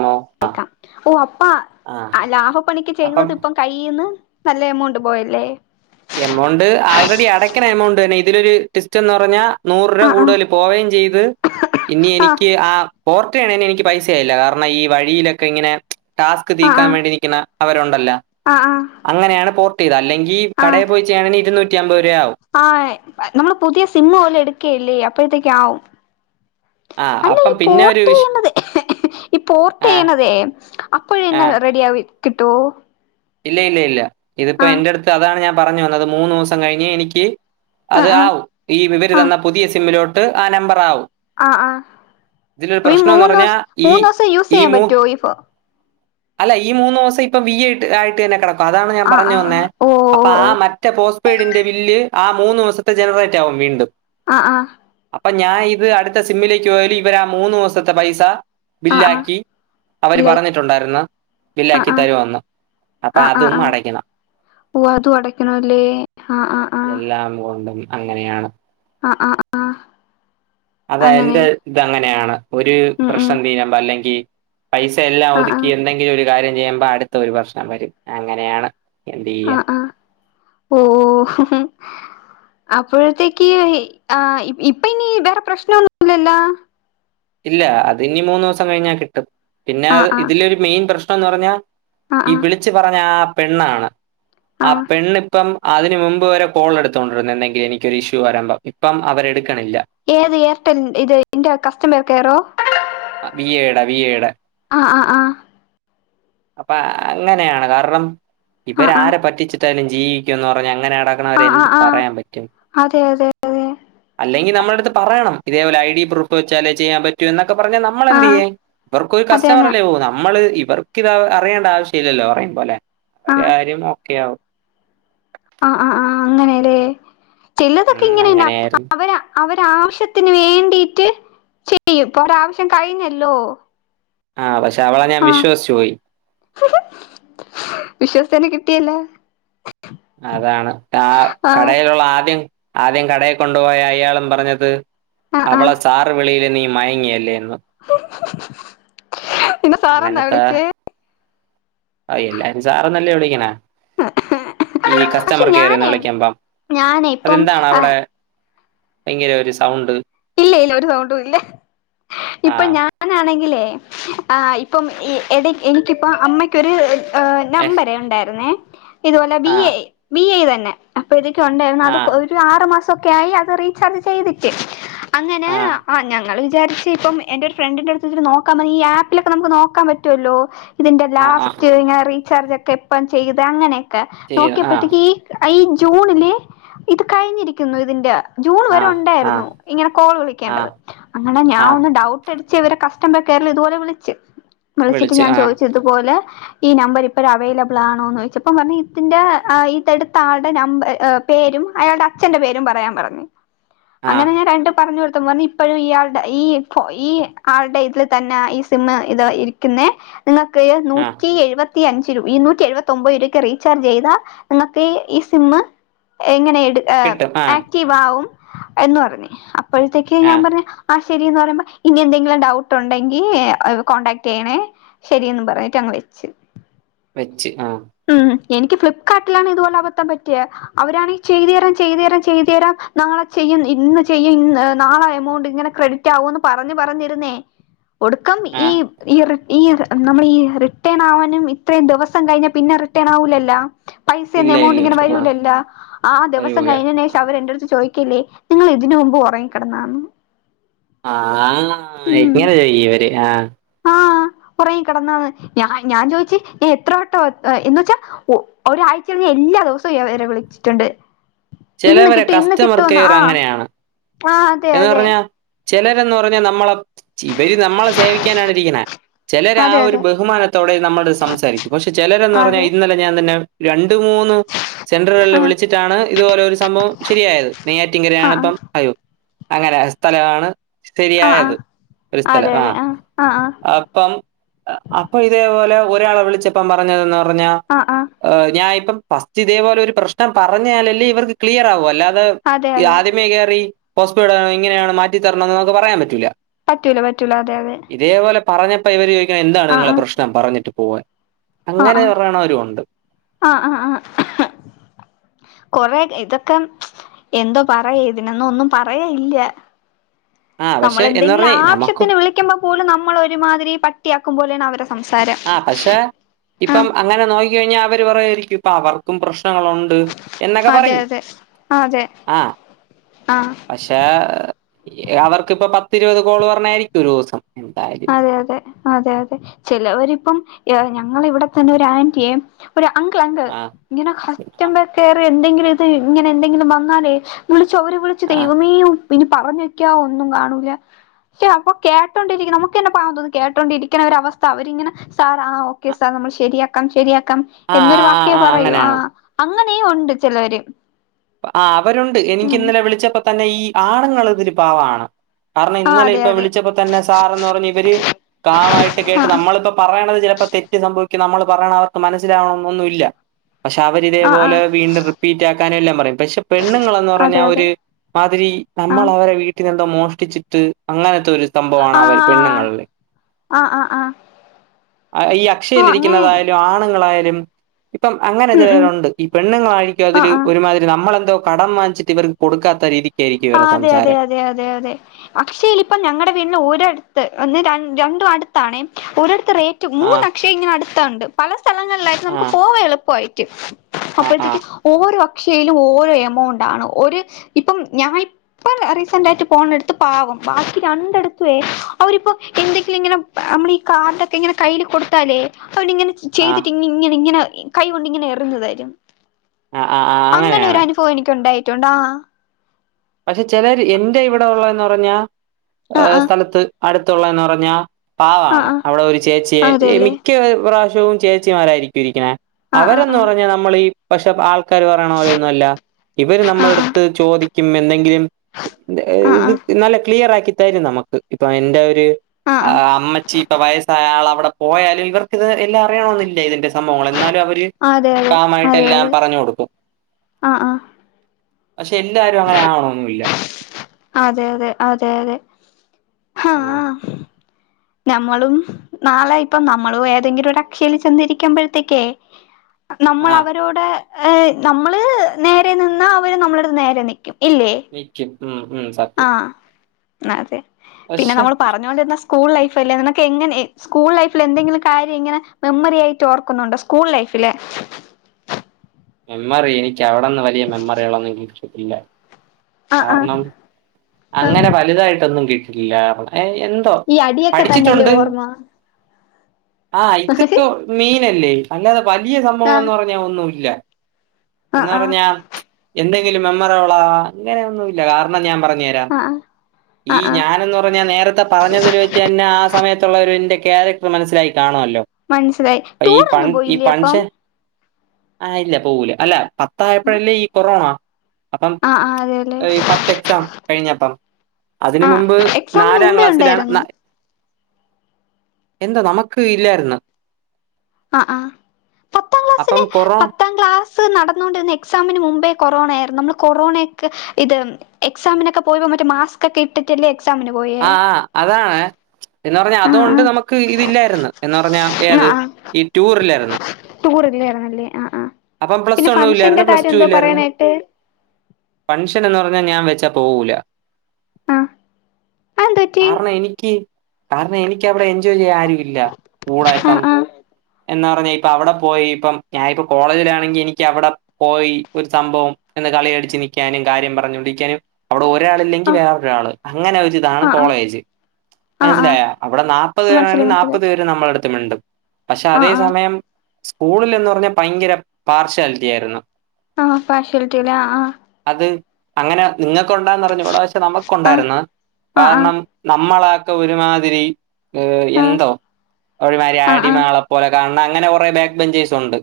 ആണോ ആ കേക്കാം ഓ അപ്പാ ആ ലാഭപ്പണിക്ക് അപ്പം ചെയ്തത് ഇപ്പം കയ്ൽന്ന് നല്ല എമൗണ്ട് പോയല്ലേ എമൗണ്ട് ആൾറെഡി അടയ്ക്കണ എമൗണ്ട് തന്നെ ഇതിലൊരു ടിസ്റ്റ് എന്ന് പറഞ്ഞാ നൂറ് രൂപ ആ ആ കൂടുതൽ പോവുകയും ചെയ്ത് ഇനി എനിക്ക് ആ പോർട്ട ചെയണേന് എനിക്ക് പൈസയയില്ല കാരണം ഈ വഴിയിലൊക്കെ ഇങ്ങനെ ടാസ്ക് ആ തീക്കാൻ വേണ്ടി എനിക്ക അവരുണ്ടല്ല ആ ആ അങ്ങനെയാണ് പോർട്ട് ചെയ്തത് അല്ലെങ്കിൽ ആ ആ കടയിൽ പോയി ചെയ്യണെങ്കിൽ ഇരുന്നൂറ്റി അമ്പത് രൂപ ആവും ആ നമ്മള് പുതിയ സിമ്മ പോലെ എടുക്കല്ലേ അപ്പഴത്തേക്ക ആവും ആ അല്ല അപ്പം ഈ പിന്നെ ഒരു വിഷ പോർട്ട്യണത് ഈപ്പോ ഓർട്ട് ആ ചെയ്യണതെ ആ അപ്പോഴന്ന റെഡി ആവി കിട്ടൂ ഇല്ല ഇല്ല ഇല്ല ഇതിപ്പോ എൻന്റെറ അടുത്ത് അതാണ് ഞാൻ പറഞ്ഞു വന്നത് മൂന്ന് ദിവസം കഴിഞ്ഞ് എനിക്ക് ആ അത് ആ ആവും ഈ വിവര് ആ തന്ന പുതിയ സിമ്മിലോട്ട് ആ നമ്പർ ആവും ആ ആ ഇതിലൊരു അപ്പൊ ഈ പ്രശ്നം എന്ന് മൂന്ന് ദിവസ പറഞ്ഞാൽ ഈ മൂന്ന് ദിവസം യൂസ് ഈ ചെയ്യാൻ മൂവ് പറ്റുവോ ഇഫ അല്ല ഈ മൂന്ന് ദിവസം ഇപ്പൊ വി ആട്ട ആയിട്ട് തന്നെ കിടക്കു അപ്പൊ അതാണ് ഞാൻ ആ ആ പറഞ്ഞു ആ തന്നെ ഓ ഓ അപ്പൊ ആ ഓ മറ്റേ പോസ്റ്റ് പെയഡിന്റെ ബില്ല് ആ മൂന്ന്ു ദിവസത്തെ ജനറേറ്റ് ആവുംും വീണ്ടും ആഹ ആഹ അപ്പൊ ഞാൻ ഇത് അടുത്ത സിമ്മിലേക്ക് പോയാലല് ഇവര് ആ മൂന്ന് മാസത്തെ പൈസ ആ ആ ബില്ലാക്കി അവര് ഇല്ലായിക്ക് പറഞ്ഞിട്ടുണ്ടായിുന്ന ആ ബില്ലാക്കി ആ തരുമു അപ്പൊ ആ ആ അതും ആ അടയ്ക്കണം ഓ അതും അടക്കണല്ലേ ആഹ ആഹ ആഹ ണ്ട അങ്ങനെയാണ് ആ ആ ആ് അതെ എന്റെ ഇത് അങ്ങനെയാണ് ഒരു ഉം ഉം പ്രശ്നം തീന്പോ അല്ലെങ്കിൽ പൈസ എല്ലാം ആഹ് ഒതുക്കി ആഹ് എന്തെങ്കിലും ഒരു കാര്യം ചെയ്യുമ്പോ അടുത്ത ഒരു വർഷം വരും അങ്ങനെയാണ് എന്ത് ചെയ്യാം ആഹ ആഹ ഓ [unintelligible] അപ്പോഴത്തേക്ക് ആ ഇപ്പ ഇനി വേറെ പ്രശ്നൊന്നുംല്ലല്ല ഇല്ല അത് ഇനി മൂന്ന്ു ദിവസം കഴിഞ്ഞാ കിട്ടും പിന്നെ ആഹ് ആഹ് ഇതിലരു മെയിൻ പ്രശ്നം എന്ന് പറഞ്ഞാൽ ആഹ് ഈ ആഹ് വിളിിച്ചു പറഞ്ഞ ആ പെണ്ണാണ് ആ ആഹ് പെണ്ണ ഇപ്പം അതിനന് മുമ്പ് വരെ കോൾ എടുത്തോണ്ടിരുന്ന എന്തെങ്കില എനക്ക്ൊരു ഇഷ്യൂ വരാമ്പ ഇപ്പം അവരെ എടുക്കണില്ല ഏത് ഏർ്ടൽ ഇത് ഇ കസ്റ്റമർ കയറോ വി എടാ വി എട ആഹ ആഹ ആഹ അപ്പൊ അങ്ങനെയാണ് കാരണം ആഹ് ഇവരരെ പറ്റിച്ചിട്ട എാലും ജീവിക്കും എന്ന് പറഞ്ഞ അങ്ങനെയാണ് ആഹ് ആഹ് രെന്ത് ആഹ് ആഹ് പറയാൻ പറ്റ അതെ അതെ അതെ അല്ലെങ്കിൽ നമ്മടുത്ത് പറയണം ഇതേപലെ ഐ ഡി പ്രൂ്െച്ചാല് ചെയാൻ പറ്റും എന്നൊക്കെ പറ നമ്മൾ എന്ത് ആഹ് ചെയ്യേ ഇവക്കരു കസ്റ്റമർ അതന്നെ അല്ലേ പോ നമ്മള് ഇർക്ക് ഇത അറിയേണ്ട ആവശ്യം ഇില്ലല്ലോ അറൻ പോലെ അവ കാര്യം നോക്കെയയാാവോ ആഹ ആ് ആ് അങ്ങനെതേ ചിലതൊക്കെ ഉം ഇങ്ങനെയല്ല അങ്ങനെയായിരുന്നു അവര് അവര ആാവശ്യത്തിന് വേണ്ടിട്ട് ചെയ്യും ഇപ്പൊ ഒാവശ്യം കഴിഞ്ഞല്ലോ ആഹ പക്ഷെ അവളെ ഞാൻ ആഹ് വിശ്വസിച്ചു പോയി അട്ടല അതാണ് ആ കടയിലുള്ള ആദ്യം ആദ്യം കടയെ കൊണ്ടുപോയ അയാളും പറഞ്ഞത് ആഹ് അവളെ ആഹ് സാർ വിളിയിൽ നീ മയങ്ങി എല്ലെന്ന് നിന്നെ സാർ എന്നാ അങ്ങനത്തെ വിളിച്ചേ ആ എല്ലാരും സാർ എന്നല്ലേ വിളിക്കണേ ഈ പക്ഷെ കസ്റ്റമർ കെയറിൽ നിന്നും ഞാനേ വിളിക്കുമ്പം ഞാനേ അത് ഇപ്പം എന്താണ് അവിടെ ആഹ് ഭയങ്കര ഒരു സൗണ്ട് ഇല്ല ഇല്ല ഒരു സൗണ്ടും ഇല്ല ഇപ്പൊ ആഹ് ഞാനാണെങ്കിലേ ആ ഇപ്പം എനിക്കിപ്പോ അമ്മയ്ക്കൊരു എഹ് നമ്പരെ ഉണ്ടായിരുന്നേ ഇതുപോലെ ബി ആഹ് എ ബി എ തന്നെ അപ്പൊ ഇതൊക്കെ ഉണ്ടായിരുന്നു അത് ആഹ് ഒരു ആറ് മാ സം ഒക്കെ ആയി അത് റീചാർജ് ചെയ്തിട്ട് അങ്ങനെ ആഹ് ഞങ്ങള് വി വിചാരിച്ച ഇപ്പം എന്റൊരു ഫ്രണ്ടിന്റെ അടുത്തുവച്ചിട്ട് നോക്കാൻ പ ഈ ആപ്പിലൊക്കെ നമുക്ക് നോക്കൻ പറ്റുമല്ലോ? ഇതിന്റെ ആഹ് ആഹ് ലാസ്റ്റ് ഇങ്ങ റീചാർജ് ഒക്കെ എപ്പം ചെയ്ത് അങ്ങനെ ക്കെ ചെയ്ത് ആഹ് നോക്കിയപ്പോത്തേക്ക് ഈ ഈ ജൂണില് ഇത് കഴിഞ്ഞിരിക്കുന്നു ഇതിന്റെ ജൂൺ വരെ ആഹ് ആഹ് ഉണ്ടായിരുന്നു ഇങ്ങനെ കോൾ വിളിക്കേണ്ടത് ആഹ് അങ്ങനെ ഞാൻ ആഹ് ഒന്ന് ഡൗ ട്ടടിച്ച് ഇവരെ കസ്റ്റമർ കെയറിൽ ഇതുപോലെ വിളിച്ച് വിളിച്ചിട്ട് വിളിച്ചു ഞാൻ ആഹ് ചോദിച്ച് ഇതുപോലെ ഈ നമ്പർ ഇപ്പഴ് അവൈലബിൾ ആണോന്ന് ചോയച്ചപ്പോ പറഞ്ഞ് ഇതിന്റെ അ ഇതെടുത്ത ആളുടെ നമ്പർ ഏഹ് പേരും അയാളുടെ അച്ഛന്റെ പേരും പറയാൻ പറഞ്ഞ്. ആഹ് പറഞ്ഞ് കൊടുത്തപ്പ പറഞ്ഞ ഇപ്പോഴും ഇയാള്ടെ ഈ ഈ ആളുടെ ഇതിൽ തന്നെ ഈ സിമ്മ് ഇത് ഇരി ക്കിന്നെ, നിങ്ങൾക്ക് ആഹ് നൂറ്റി എഴുപ ത്തിയഞ്ച് രു ഇരുന്നൂറ്റി എഴുപത്തൊമ്പത് രൂപയ്ക്ക് റീചാർജ് ചെയ്താ നിങ്ങൾക്ക് ഈ സിമ്മ് എങ്ങനെ ട്‌ ഏഹ് കിട്ടും ആഹ് ആക്റ്റീവ് ആവും എന്ന് പറഞ്ഞ്. അപ്പോഴത്തേക്ക് ഞാൻ ആഹ് പറഞ്ഞ് ശരിന്ന് പറയുമ്പോ ഇനി എന്തെങ്കിലും ഡൗട്ട് ഉണ്ടെങ്കിൽ കോണ്ടടാക്ട് ചെയ്യണേ ശരിയന്ന് പറഞ്ഞിട്ട് അങ്ങ് വെ ച്ച്. വെച്ച് ആഹ്. എനിക്ക് ഫ്ലിപ്കാർട്ടിലാണ് ഇതുപോലെ അബദ്ധം പറ്റിയെ. അവരാണെങ്കിൽ ചെയ്തു തരാം ചെയ്തു തരാം ചെയ്തു തരാം നാളെ ചെയ്യ ഇന്ന് ചെയ്യും ഇൻ നാളെ എമൗണ്ട് ഇങ്ങനെ ക്രെഡിറ്റ് ആവുന്ന് പറഞ്ഞ് പറഞ്ഞിരുന്നേ ഒടുക്കം ഈ ആഹ് ഈ റി ഈ റി നമ്മൾ ഈ റിട്ടേൺ ആവാനും ഇത്രയും ദിവസം കഴിഞ്ഞ പിന്നെ റിട്ടേൺ ആവൂലല്ല. പൈസന്ന ഇല്ല എമൗണ്ട് ഇല്ല ഇങ്ങനെ ആഹ് വരൂലല്ലോ ആ ദിവസം വരൂല കഴിഞ്ഞതിന് ശേഷം അവര് എന്റെടുത്ത് ചോദിക്കല്ലേ നിങ്ങൾ ഇതിനന് മുമ്പ് ഉറങ്ങിക്കിടന്നാന്ന്. ആ ഇങ്ങനെ ചോയിക്കും ഇവര് ആഹ് ആ ഉറങ്ങി കിടന്നന്ന് ഞാ ഞാൻ ചോദിച്ചു ഞ എത്രവ ട്ടം എന്നുവെച്ചാൽ ഒ ഒരാഴ്ച്ച ഞാൻ എല്ലാ ദിവസോം ഇവരെ വിളിച്ചിട്ടുണ്ട്. ഇന്ന് ചിലവരെ കിട്ടും ഇന്ന് കസ്റ്റമർ കിട്ടോന്നാ കെയർ അങ്ങനെയാണ് ആഹ് അതെ അതെ ചെലരന്ന് പറഞ്ഞാ നമ്മളെ ച്ചിവരി നമ്മളെ സേവിക്കാനാണ് ഇരിക്കണെ ചെലരാ അതെ ഒരു അതെ അതെ ബഹുമാനത്തോടെ നമ്മടത്ത് സംസാരിക്കും പഷേ ചെലരന്ന് പറഞ്ഞാ ആഹ് ഇന്നലെ ഞാൻ തന്നെ രണ്ട് മൂന്ന് സെൻറ്റർകളിൽ ആഹ് വിളിച്ചിട്ടാണ് ഇതുപോലെ ഒരു സംഭവം ശെരിയായത് നെയ്യാറ്റിങ്കരയാണ് അപ്പം ആഹ് അയ്യോ അങ്ങനെ സ്ഥലവാണ് ശെരിയായത് ആഹ് ഒരു അതെ സ്ഥലം അതെ ആഹ് ആഹ് ആഹ് അപ്പം അപ്പോ ഇതേപോലെ ഒരാളെ വിളിച്ചപ്പാ പറഞ്ഞതെന്ന് പറഞ്ഞ ആഹ് ആഹ് ഞാ ഇപ്പം ഫസ്റ്റ് ഇതേപോലെ ഒരു പ്രശ്നം പറഞ്ഞാലല്ലേ ഇവർക്ക് ക്ലിയർ ആകു അല്ലാതെ അതെ അതെ ആദ്യമേ കേറി പോസ്സ്പ്പെടാണ് ഇങ്ങനെയാണ് മാറ്റിത്തരണം ന്നൊന്നും പറയാൻ പറ്റൂല്ല പറ്റൂല പറ്റൂല അതെ അതെ പറഞ്ഞപ്പ ഇവര് ചോദിക്കണ് എന്താണ് നിങ്ങളെ പ്രശ്നം പറഞ്ഞിട്ട് പോവാൻ ആഹ്‌ അങ്ങനെ പറയണവരും ഉണ്ട് ആഹ്‌ ആഹ്‌ ആഹ്‌ ആഹ്‌ കൊറെ ഇതൊക്കെ എന്തോ പറയാ ഇതിനൊന്നു എന്നും പറയാ ഇല്ല ആ പക്ഷെ എന്ന് നമ്മളെന്തെങ്കിലും പറഞ്ഞേ നമുക്ക് ആവശ്യത്തിന് വിളിക്കുമ്പോ പോലും നമ്മളെ ഒരുമാതിരി പട്ടിയാക്കും പോലെയാണ് അവര ആ പക്ഷെ ഇപ്പം അങ്ങനെ നോക്ക കഴിഞ്ഞാൽ അവര് പറയായിരിക്കും ഇപ്പൊ അവർക്കും പ്രശ്നം പ്രനങ്ങളുണ്ട് എന്നൊക്കെ അതെ പറയും അതെ അതെ ആഹ ആഹ് പക്ഷെ അവർക്കിപ്പ പ ഇരുപത് കോോള് പറഞ്ഞതായിരിക്കും ഒരു ദിവസം എന്തായാലും അതെ അതെ അതെ അതെ ചിലവരിപ്പം ഞങ്ങള ഇവിടെത്തന്നെ ഒരു ആന്റിയയും ഒരു അങ്കിൾ അങ്ക ആ ഇങ്ങനെ കസ്റ്റബർ കെയർ എന്തെങ്കിലും ഇത് ഇങ്ങനെ എന്തെങ്കിലും വന്നാലേ ചൗര് വിളിച്ചു ആ ദൈവമേയും പിന്നെ പറഞ്ഞ വെക്ക ഒന്നും കാണൂല്ല പക്ഷെ അപ്പൊ കേട്ടോണ്ടിരിക്കും നമ്മക്ക് നമ്മക്ക് തന്നെ പാവം തോന്നും കേട്ടോണ്ടിരിക്കുന്ന അവസ്ഥ അവരിങ്ങനെ സാർ ആ ഓക്കെ സാർ നമ്മൾ ശരിയാക്കാം ശരിയാക്കാം ആ ആ എന്നൊരു വാക്കേ ആ പറയൂ അങ്ങനെ ആ അങ്ങനെയും ഉണ്ട് ചിലോര് ആ അവരുണ്ട് എനിക്ക് ഇന്നലെ വിളിച്ചപ്പോ തന്നെ ഈ ആണുങ്ങൾ ഇതില് പാവാണ് കാരണം ആ ഇന്നലെ അതെ ഇപ്പൊ അതെ വിളിച്ചപ്പോ തന്നെ സാർന്ന് പറഞ്ഞ് ഇവര് കാമായിട്ട് ആ കേട്ട് നമ്മളിപ്പ പറയണത് അപ്പ തെറ്റ് സംഭവ നമ്മൾ പറയണ അവർക്ക് മനസിലാവണംന്നൊന്നുല്ല പക്ഷെ ആ ആ അവരിതേപോലെ വീണ്ടും റിപ്പീറ്റ് എല്ലാം പറയും പക്ഷെ പെണ്ണുങ്ങൾ എന്ന് അതെ പറഞ്ഞാൽ അതെ ഒരു മാതിരി ആ നമ്മൾ അവരെ വീട്ടിൽന്ന് മോഷ്ടിച്ചിട്ട് അങ്ങനൊത്തെ ഒരു സംഭവാണ് ആ അവര് പെണ്ണുങ്ങളെ ആ ആ ആ ഈ ഓ അങ്ങനെ അക്ഷയിലിരിക്കുന്നതായാലും ആണുങ്ങളായാലും ഇപ്പം അങ്ങനെ ഉം ഉം ചിലരുണ്ട് ഈ പെണ്ണുങ്ങളായിരിക്കും ആ അതില് ആ ഒരുമാതിരി നമ്മളെന്തോ കടം വാങ്ങിച്ചിട്ട് ഇവർക്ക് കൊടുക്കാത്ത രീതി ആ അതെ അതെ അതെ അതെ അതെ അക്ഷയേല് ഇപ്പം ഞങ്ങളടെ വീടിന്റെ ഒന്ന് രണ്ടും അടുത്താണേ ഒരിടത്ത് റേറ്റ് മൂന്ന് ആഹ് അക്ഷയ ഇങ്ങനെ അടുത്തുണ്ട് പല സ്ഥലങ്ങളിലായിട്ട് നമുക്ക് ആഹ് പോവാ എളുപ്പായിട്ട് ആഹ് അപ്പോഴത്തേക്ക് ആഹ് ഓരോ അക്ഷയിലും ഓരോ എമൗണ്ട് ആണ് ഒരു ഇപ്പം ഞാൻ ഇപ്പ റീസന്റ് ആയിട്ട് പോണടുത്ത് പാവം ബാക്കി രണ്ടടുത്തുവേ അവരിപ്പോ എന്തൊ ഇങ്ങനെ നമ്മള് ഈ കാർഡൊക്കെ ഇങ്ങനെ കയ്യിൽ കൊടുത്താലേ അവൻ ഇങ്ങനെ ആഹ് ചെയ്തിട്ട് ഇങ്ങനെ ഇങ്ങനെ കൈ കൊൊണ്ട് ഇങ്ങനെ എറിഞ്ഞ് തരും ആഹ് ആഹ് ആഹ് അങ്ങനെ ഒരു അങ്ങനെയാണ് അനുഭവം എനിക്ക് ഉണ്ടായിട്ടുണ്ട് ആ പക്ഷെ ചിലർ എന്റെ ഇവിടെ ഉള്ളെന്ന് പറഞ്ഞ ആ സ്ഥലത്ത് അടുത്തുള്ളെന്ന് പറഞ്ഞാ ആ പാവാണ് ആ അവിടെ ഒരു ചേച്ചിയെ ആ അതെല്ലേ മിക്ക്യ പ്രാവശ്യവും ചേച്ചിമാരായിരിക്കും ഇരിക്കണേ ആ ആ അവരന്ന് ആ പറഞ്ഞ് നമ്മൾ ഈ പക്ഷെ ആൾക്ക് പറയണ പോലൊന്നുല്ല ഇവര് ആ നമ്മളടുത്ത് ചോദിക്കും എന്തെങ്കിലും ആ ഇത് ആ നല്ല ക്ലിയർ ആക്കി തരും നമ്മക്ക് ഇപ്പൊ എന്റെ ഒരു ആ അമ്മച്ചി ഇപ്പൊ വയസ്സായ ആൾ അവിടെ പോയാലും ഇവർക്ക് ഇത് എല്ലാം അറിയണൊന്നില്ല ഇതിന്റെ സംഭവങ്ങൾ എന്നാലും അവര് അതെ അതെ കാമായിട്ട് അതെ എല്ലാം അതെ പറഞ്ഞ് കൊടുക്കും ആ ആ പക്ഷെ എല്ലാരും അങ്ങനെ ആവണൊന്നുല്ല അതെ അതെ അതെ അതെ ഹാ ആ [inaudible] ഞമ്മളും നാളെ ഇപ്പം നമ്മളും ഏതെങ്കിലും ഒരു അക്ഷയിൽ ചെന്നിരിക്കുമ്പോഴത്തേക്കേ നമ്മൾ ആ അവരോട് നമ്മള് നേരെ നിന്നാ അവര് നമ്മളട്ത്ത് നേരെ നിക്കും ഇല്ലേ [unintelligible] ഉം ഉം സത്യം ആ അതെ പിന്നെ പക്ഷെ നമ്മൾ പറഞ്ഞോണ്ടിരുന്ന സ്കൂൾ ലൈഫല്ലേ നിനക്ക് എങ്ങനെ സ്കൂൾ ലൈഫിൽ എന്തെങ്കിലും കാര്യം ഇങ്ങനെ മെമ്മറി ആയിട്ട് ഓർക്കുന്നുണ്ടോ സ്കൂൾ ലൈഫ് പിലെ മെമ്മറി എനിക്ക് അവിടെന്ന് വലിയ മെമ്മറികളൊന്നും കിട്ടിയിട്ടില്ല ആഹ് ആഹ് കാരണം ആഹ് അങ്ങനെ വലുതായിട്ടൊന്നും കിട്ടില്ല ഏ എന്തോ ഈ അടിയൊക്കെ തന്നെല്ലേ പഠിച്ചിട്ടുണ്ട് ഓർമ്മ ആ ആഹ് ഇതൊക്കെ മീനല്ലേ അല്ലാതെ വലിയ സംഭവംന്ന് ആഹ് പറഞ്ഞാ ഒന്നുല്ല എന്ന് ആഹ് പറഞ്ഞാ എന്തെങ്കിലും മെമ്മറോള അങ്ങനെയൊന്നുല്ല കാരണം ഞാൻ പറഞ്ഞ ആഹ് ഈ ആഹ് ആഹ് ഞാൻ എന്ന് പറഞ്ഞ നേരത്തെ പറഞ്ഞതിൽ വെച്ച് എന്നെ ആ സമയത്തുള്ള അവര് ക്യാരക്ടർ മനസ്സിലായി കാണുമല്ലോ മനസ്സിലായി ഈ പൺ ടൂറൊന്നും ഈ പോയില്ലേ അപ്പം പൺഷൻ ആ ഇല്ല പോകുല അല്ല പത്തായപ്പോഴല്ലേ ഈ കൊറോണ അപ്പം ആഹ് ആഹ് അതെല്ലേ പത്ത് എക്സാം കഴിഞ്ഞപ്പം അതിന് ആഹ് മുമ്പ് എക്സാമിന് നാലാം മുമ്പേ ക്ലാസ്സിലാണ് നാ ഉണ്ടായിരുന്നു എന്താ നമുക്ക് ഇല്ലായിരുന്ന് ആ ആ പത്താം അപ്പം ക്ലാസ്സിന് കൊറോ പത്താം ക്ലാസ് സ് നടന്നൊണ്ടിരുന്ന എക്സാമിന് മുമ്പേ കൊറോണയയിരുന്നു നമ്മൾ കൊറോണേക്കെ ഇത് എക്സാമിനൊക്കെ പോയി മാസ്ക് ഒക്കെ ഇട്ടിട്ടല്ലേ എക്സാമിന് പോയേ ആ ആ അതാണ് എന്ന് പറഞ്ഞ ആഹ് അതുകൊണ്ട് ആഹ് നമുക്ക് ഇതില്ലായിരുന്നു എന്ന് പറഞ്ഞാ ഏത് ഈ ടൂറിലായിര്ന്ന് ടൂറില്ലേയ്ര്ന്ന് അല്ലേ ആ ആ പ്ലസ് പിന്നെ വണ്ണും ഫംഗഷന്റെ കാര്യം എന്തോ പറയാനായിട്ട് ഫൺഷൻ എന്ന് പറഞ്ഞാ ഞാൻ വെച്ചാ പോവൂല ആ കാരണം എനിക്ക് കാരണം എനിക്ക് അവിടെ എന്തോ റ്റൂല്ലാ ആരു ഇല്ല കൂളായിപ്പം ആഹ് ആഹ് എന്നാ പറഞ്ഞ് ഇപ്പ അവിടെ പോയി ഇപ്പം ഞാനിപ്പ കോളേജിലാണെങ്കിൽ എനിക്ക് അവിടെ പോയി ഒരു സംഭവം എന്നി കളി അടിച്ച് നിക്കാനും കാര്യം പറഞ്ഞോണ്ടിരിക്കാനും അവിടെ ഒരാൾ ഇല്ലെങ്കിൽ ആഹ് വേറൊരാൾ അങ്ങനെ ഒരിതാണ് ആഹ് ആഹ് കോളേജ് ആഹ് ആഹ് മനസ്സിലായ അവിടെ നാപ്പത് മനസ്സിലായി പേരാണെങ്കിൽ മനസ്സിലായി നാപ്പത് പേര് നമ്മള അടുത്തു മിണ്ടും പക്ഷെ അതേ ആഹ് ആഹ് സമയം സ്കൂളിൽനിന്ന് പറഞ്ഞാൽ ഭയങ്കര പാർശ്യാലിറ്റി ആയിരുന്നു ആപാഷ്വലിറ്റിലേ ആ ആഹ് അത് അങ്ങനെ നിങ്ങക്കുണ്ടായന്ന് അറിഞ്ഞുകൂടാ പക്ഷേ ആഹ് നമുക്കുണ്ടായിരുന്നു ആഹ് ആഹ് കാരണം നമ്മ മ്മളൊക്കെ ഒരുമാതിരി ആഹ് എന്തോ ഒരിമാതിരി ആഹ് ആഹ് ആടിമാളെ പോലെ കാണ അങ്ങനെ കൊറേ ബാക്ക് ബഞ്ചേസ്ണ്ട്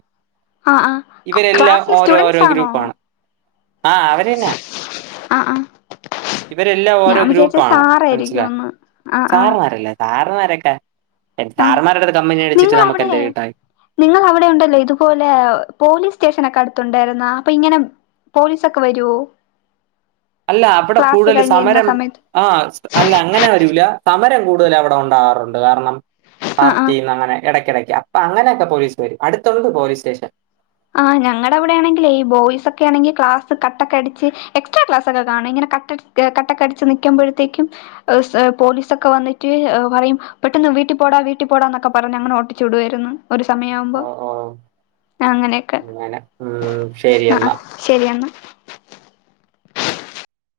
ആഹ് ആഹ് ഇവരെല്ലാം ക്ലാസ്സിലെ ഓരോ ഓരോ സ്റ്റുഡന്റ്സ് ആണോ ഗ്രൂപ്പാണ് ആ അവര്ന്നെ ആഹ് ആഹ് ഇവരെല്ലാം ഞാൻ ഓരോ വിചാരിച്ച് ഗ്രൂപ്പാണ് മൻസിലാ സാറായിരിക്കുംന്ന് ആഹ് ആഹ് സാറന്മാരല്ലേ താറന്മാരൊക്കെ എന്ത് താറന്മാരു [unintelligible] നിങ്ങൾ അവിടെ നിങ്ങൾ അവിടെ ഉണ്ടല്ലോ ഇതുപോലെ പോലീസ് സ്റ്റേഷനൊക്കെ അടുത്ത് ട്ടുണ്ടായിരുന്ന അപ്പൊ ഇങ്ങനെ പോലീസൊക്കെ വരുവോ അല്ല അവിടെ ക്ലാസ് കൂടുതൽ കഴിഞ്ഞ് വരുന്ന സമരം സമയത്ത് ആ അല്ല അങ്ങനെ വരൂല സമരം കൂടുതൽ അവിടെ ഉണ്ടാകവാറുണ്ട് കാരണം ആഹ് ആഹ് പാർട്ടിന്ന് അങ്ങനെ എടക്കിടക്ക് അപ്പൊ അങ്ങനെയൊക്കെ പോലീസ് വരും അടുത്തൊള്ളൂ പോലീസ് സ്റ്റേഷൻ ആ ഞങ്ങള അവിടെ ആണെങ്കിലേ ഈ ബോയ്സ് ഒക്കെണെങ്കി ക്ലാസ് കട്ടൊക്കെ അടിച്ച് എക്സ്ട്രാ ക്ലാസൊക്കെ കാണ ഇങ്ങനെ കട്ടക്ക് ഏ കാട്ടക്കെ അടിച്ച് നിക്കുമ്പോഴത്തേക്ക് പോലീസൊക്കെ വന്നിട്ട് ഏ പറയും പെട്ടെന്ന് വീട്ടിൽ പോടാ വീട്ടിൽ പോടാന്നൊക്കെ പറഞ്ഞ് അങ്ങനെ ഓട്ടിച്ചുവിടുമായിരുന്നു ഒരു സമയം ആവുമ്പോ ഓ ഓ അങ്ങനെ അങ്ങനെ ഉം ശരി എന്നാ എന്നാ